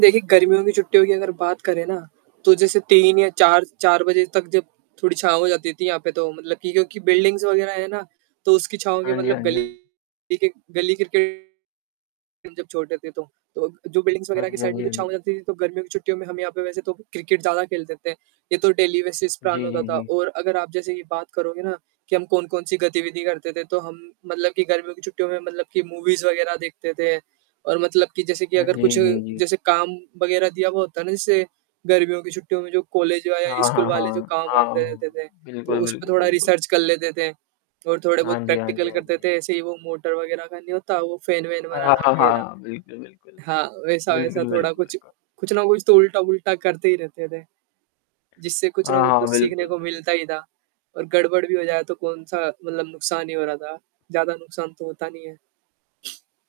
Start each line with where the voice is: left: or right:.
right: देखिए गर्मियों की छुट्टियों की अगर बात करें ना, तो जैसे 3 या 4 4 बजे तक जब थोड़ी छाँव हो जाती थी यहाँ पे तो मतलब कि क्योंकि बिल्डिंग्स वग़ैरह है ना, तो उसकी छाँव के
left: हाँ जी,
right: मतलब
left: हाँ जी,
right: गली
left: हाँ।
right: के गली क्रिकेट हम जब छोटे थे तो। तो जो बिल्डिंग्स
left: हाँ
right: वग़ैरह की
left: जी, हाँ
right: साइड में
left: जी,
right: जो
left: हाँ
right: छाँव
left: जी।
right: हो जाती थी तो गर्मियों की छुट्टियों में हम यहाँ पे वैसे तो क्रिकेट ज़्यादा खेलते थे। ये तो डेली बेसिस प्लान
left: जी,
right: होता
left: जी,
right: था
left: जी।
right: और अगर आप जैसे कि बात करोगे ना, कि हम कौन-कौन सी गतिविधि करते थे तो हम मतलब कि गर्मियों की छुट्टियों में मतलब कि मूवीज़ वग़ैरह देखते थे और मतलब कि जैसे कि
left: हाँ
right: अगर
left: जी,
right: कुछ
left: जी, जी।
right: जैसे काम वग़ैरह दिया हुआ होता ना जैसे, गर्मियों की छुट्टियों में जो कॉलेज वा या
left: हाँ,
right: स्कूल
left: हाँ,
right: वाले जो
left: हाँ।
right: काम-वाम
left: हाँ,
right: दे देते
left: हाँ।
right: थे, तो
left: बिल्कुल,
right: उसपे
left: बिल्कुल,
right: थोड़ा
left: बिल्कुल।
right: रिसर्च कर लेते थे। और
left: हाँ
right: थोड़े-बहुत
left: जी, हाँ जी,
right: प्रैक्टिकल
left: हाँ
right: करते
left: जी।
right: थे, ऐसे ही वो मोटर वग़ैरह का नहीं होता वो फेन वेन
left: हाँ,
right: बनाना
left: हाँ,
right: वग़ैरह।
left: हाँ। बिल्कुल, बिल्कुल।
right: हाँ, वैसा,
left: बिल्कुल,
right: वैसा थोड़ा
left: बिल्कुल,
right: कुछ,
left: बिल्कु
right: कुछ ना कुछ तो उल्टा-वूल्टा करते ही रहते थे। जिससे कुछ ना
left: हाँ,
right: कुछ तो
left: हाँ।
right: सीखने
left: बिल्कुल,
right: को मिलता
left: बिल्कुल।
right: ही था और गड़बड़ भी हो जाए तो कौन-सा मतलब नुकसान ही हो रहा था, ज़्यादा नुकसान तो होता नहीं है।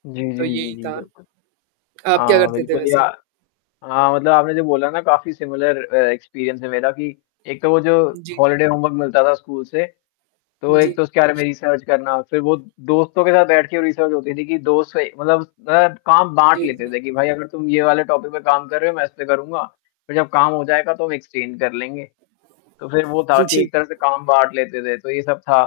left: जी,
right: तो
left: जी,
right: ये
left: जी,
right: ही
left: जी,
right: था।
left: बिल्कुल।
right: आप क्या
left: हाँ,
right: करते थे
left: बिल्कुल या
right: वैसे?
left: हाँ, मतलब आपने जो बोला ना काफ़ी सिमिलर अ, एक्सपीरियंस है मेरा कि, एक तो वो जो
right: जी।
left: हॉलिडे होमवर्क मिलता था स्कूल से, तो एक
right: जी।
left: तो उसके बारे में रिसर्च करना, फिर वो दोस्तों के साथ बैठ के वो रिसर्च होती थी कि दोस्त से मतलब अ, काम बाँट
right: जी,
left: लेते
right: जी।
left: थे कि भाई अगर तुम ये वाले टॉपिक पे काम कर रहे हो मैं इस पे करूँगा, फिर जब काम हो जाएगा तो हम एक्सचेंज कर लेंगे। तो फिर वो था
right: हुँ
left: कि
right: जी।
left: एक तरह से काम बाँट लेते थे तो ये सब था।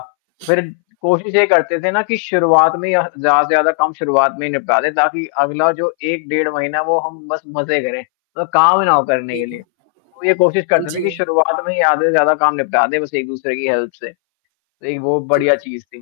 left: फिर कोशिश ये करते थे ना कि शुरुआत में यह ज़्यादा से ज़्यादा कम शुरुआत में निपटा दें ताकि अगला जो 1 डेढ़ महीना वो हम बस मज़े करें अ, काम ना वो करने के
right: जी।
left: लिए। तो ये कोशिश
right: हुँ
left: करते थे कि
right: जी।
left: शुरुआत में ही आधे से ज़्यादा काम निपटा दें बस एक-दूसरे की हेल्प से, एक वो
right: जी।
left: बढ़िया चीज़ थी।